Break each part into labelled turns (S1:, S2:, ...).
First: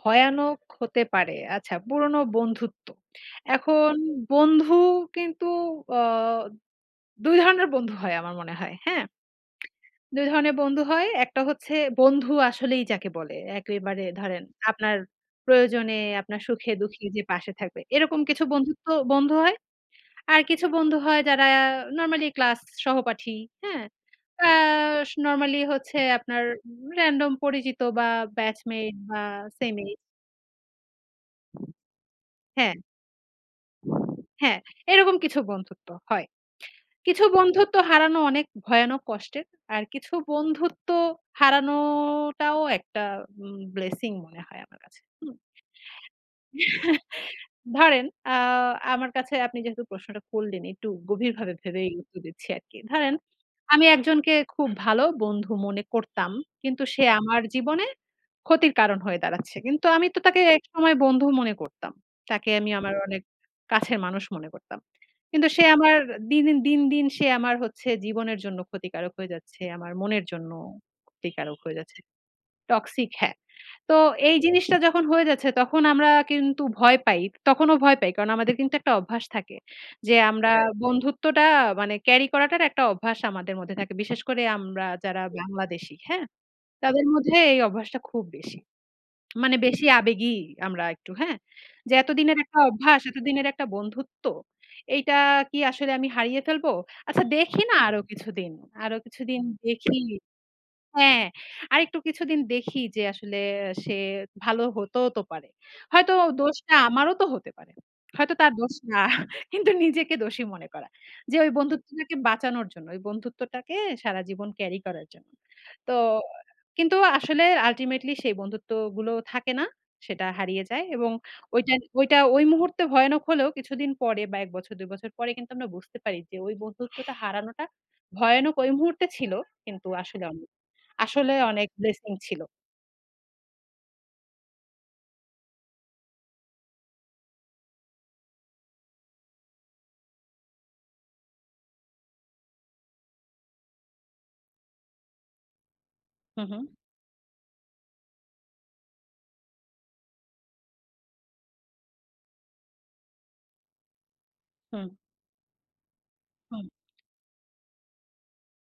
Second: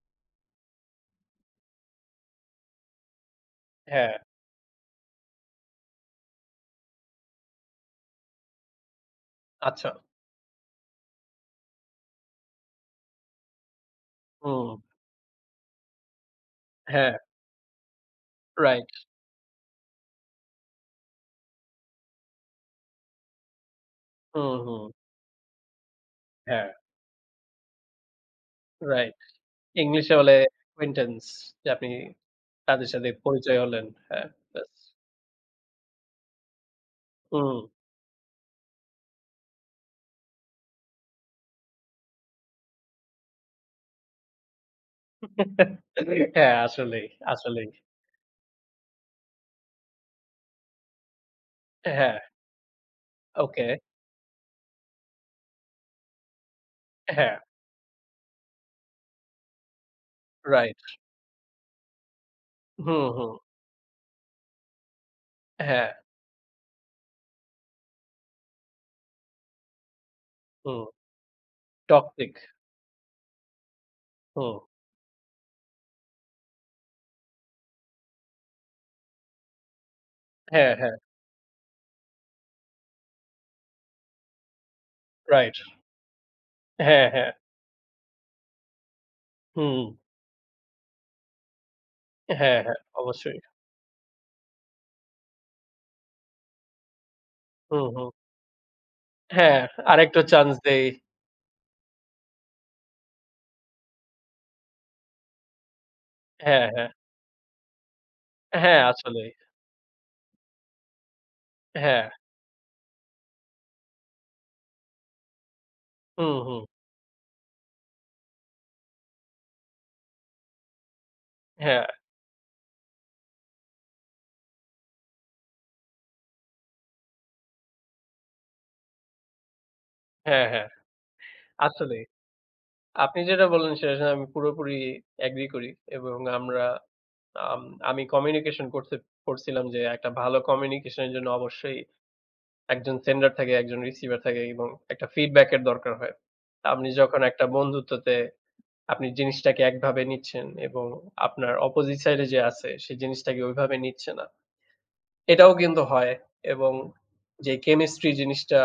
S1: ভয়ানক হতে পারে। আচ্ছা, পুরনো বন্ধুত্ব, এখন
S2: হ্যাঁ।
S1: বন্ধু কিন্তু অ ২ ধরনের বন্ধু হয় আমার মনে হয়, হ্যাঁ।
S2: আচ্ছা।
S1: ২ ধরনের বন্ধু হয়। একটা হচ্ছে বন্ধু আসলেই যাকে বলে। একেবারে ধরেন,
S2: হুম।
S1: আপনার প্রয়োজনে, আপনার সুখে-দুঃখে
S2: হ্যাঁ।
S1: যে পাশে থাকবে, এরকম কিছু বন্ধুত্ব
S2: রাইট।
S1: বন্ধু হয়। আর কিছু বন্ধু হয় যারা নরমালি ক্লাস সহপাঠী, হ্যাঁ। আ
S2: হুম, হুম।
S1: স নরমালি হচ্ছে আপনার
S2: হ্যাঁ।
S1: র‍্যান্ডম পরিচিত ব্যাচমেট
S2: রাইট,
S1: বা সেম এজ।
S2: ইংলিশে বলে কুইন্টেন্স, যে আপনি
S1: হ্যাঁ।
S2: তাদের সাথে পরিচয় হলেন হ্যাঁ।
S1: হ্যাঁ,
S2: ইয়েস।
S1: এরকম কিছু বন্ধুত্ব হয়। কিছু
S2: হুম।
S1: বন্ধুত্ব হারানো অনেক ভয়ানক কষ্টের। আর কিছু বন্ধুত্ব হারানোটাও একটা উ ব্লেসিং মনে হয় আমার কাছে হুম।
S2: হ্যাঁ, আসলেই, আসলেই।
S1: ধরেন, আ আমার কাছে আপনি যেহেতু প্রশ্নটা করলেন, একটু গভীরভাবে ভেবেই
S2: এ হ্যাঁ।
S1: উত্তর দিচ্ছি আরকি। ধরেন,
S2: ওকে।
S1: আমি একজনকে খুব ভালো বন্ধু মনে করতাম, কিন্তু সে
S2: হ্যাঁ।
S1: আমার জীবনে ক্ষতির কারণ হয়ে দাঁড়াচ্ছে, কিন্তু আমি তো তাকে
S2: রাইট।
S1: একসময় বন্ধু মনে করতাম। তাকে আমি আমার
S2: হুম,
S1: অনেক
S2: হুম।
S1: কাছের মানুষ মনে করতাম। কিন্তু সে
S2: হ্যাঁ।
S1: আমার দিন, দিন, দিন, দিন সে আমার হচ্ছে জীবনের জন্য ক্ষতিকারক হয়ে যাচ্ছে। আমার মনের জন্যও
S2: হুম।
S1: ক্ষতিকারক হয়ে যাচ্ছে।
S2: টক্সসিক।
S1: টক্সিক হ্যাঁ। তো এই
S2: হু।
S1: জিনিসটা যখন হয়ে যাচ্ছে তখন আমরা কিন্তু ভয় পাই। তখনও ভয় পাই কারণ আমাদের কিন্তু একটা অভ্যাস থাকে যে আমরা
S2: হ্যাঁ, হ্যাঁ।
S1: বন্ধুত্বটা মানে ক্যারি করাটার একটা অভ্যাস আমাদের মধ্যে থাকে। বিশেষ করে আমরা যারা
S2: রাইট,
S1: বাংলাদেশি, হ্যাঁ, তাদের
S2: হ্যাঁ, হ্যাঁ।
S1: মধ্যে এই অভ্যাসটা খুব বেশি। মানে বেশি
S2: হুম।
S1: আবেগী আমরা একটু, হ্যাঁ। যে এতদিনের একটা
S2: হ্যাঁ, হ্যাঁ,
S1: অভ্যাস,
S2: অবশ্যই।
S1: এতদিনের একটা বন্ধুত্ব, এইটা কি আসলে আমি হারিয়ে ফেলবো? আচ্ছা দেখি না
S2: হুম,
S1: আরও
S2: হুম।
S1: কিছুদিন। আরও কিছুদিন
S2: হ্যাঁ,
S1: দেখি,
S2: আরেকটা চাঞ্চ দেই।
S1: হ্যাঁ। আরেকটু কিছুদিন দেখি যে আসলে সে ভালো হতেও তো পারে। হয়তো
S2: হ্যাঁ,
S1: দোষটা
S2: হ্যাঁ।
S1: আমারও তো হতে পারে। হয়তো তার দোষ
S2: হ্যাঁ,
S1: না।
S2: আসলেই।
S1: কিন্তু নিজেকে দোষী মনে করা যে ওই
S2: হ্যাঁ।
S1: বন্ধুত্বটাকে বাঁচানোর জন্য, ওই বন্ধুত্বটাকে সারা জীবন ক্যারি করার জন্য। তো
S2: হু, হু।
S1: কিন্তু আসলে আল্টিমেটলি সেই বন্ধুত্বগুলো থাকে না। সেটা হারিয়ে যায় এবং ওইটা
S2: হ্যাঁ।
S1: ওইটা ওই মুহূর্তে ভয়ানক হলেও কিছুদিন পরে বা ১ বছর ২ বছর পরে কিন্তু আমরা বুঝতে পারি যে ওই বন্ধুত্বটা হারানোটা ভয়ানক ওই মুহূর্তে ছিল কিন্তু আসলে
S2: হ্যাঁ,
S1: অনেক,
S2: হ্যাঁ,
S1: আসলে অনেক
S2: আসলেই।
S1: ব্লেসিং ছিল।
S2: আপনি যেটা বললেন সেটার সাথে আমি পুরোপুরি অ্যাগ্রি করি। এবং আমরা, আম আমি কমিনিউকেসন কোর্সে পড়ছিলাম যে একটা ভালো কমিনিউকেসন এর জন্য অবশ্যই একজন সেন্ডার থাকে, একজন রিসিভার থাকে এবং একটা ফিটব্যাক-এর দরকার হয়।
S1: হু,
S2: তো
S1: হু।
S2: আপনি যখন একটা বন্ধুত্বতে আপনি জিনিসটাকে একভাবে নিচ্ছেন এবং আপনার অপজিট সাইড এ যে আছে সে জিনিসটাকে ওইভাবে নিচ্ছে না।
S1: হু।
S2: এটাও কিন্তু হয়
S1: হু।
S2: এবং যে ক্যামেস্ট্রি জিনিসটা,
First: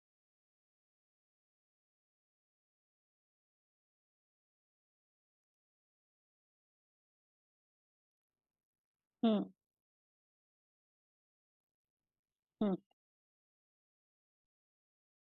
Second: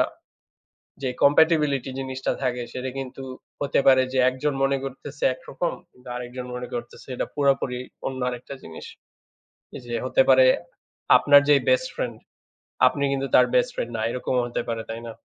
S2: যে কম্পেটিব্লিটি জিনিসটা থাকে সেটা কিন্তু হতে পারে যে একজন মনে করতেছে একরকম, কিন্তু আরেকজন মনে করতেছে এটা পুরোপুরি অন্য আরেকটা জিনিস।
S1: হু।
S2: এইযে হতে পারে আপনার যে বেস্ট ফ্রেন্ড,
S1: হু।
S2: আপনি কিন্তু তার বেস্ট ফ্রেন্ড না, এরকমও হতে পারে, তাই না?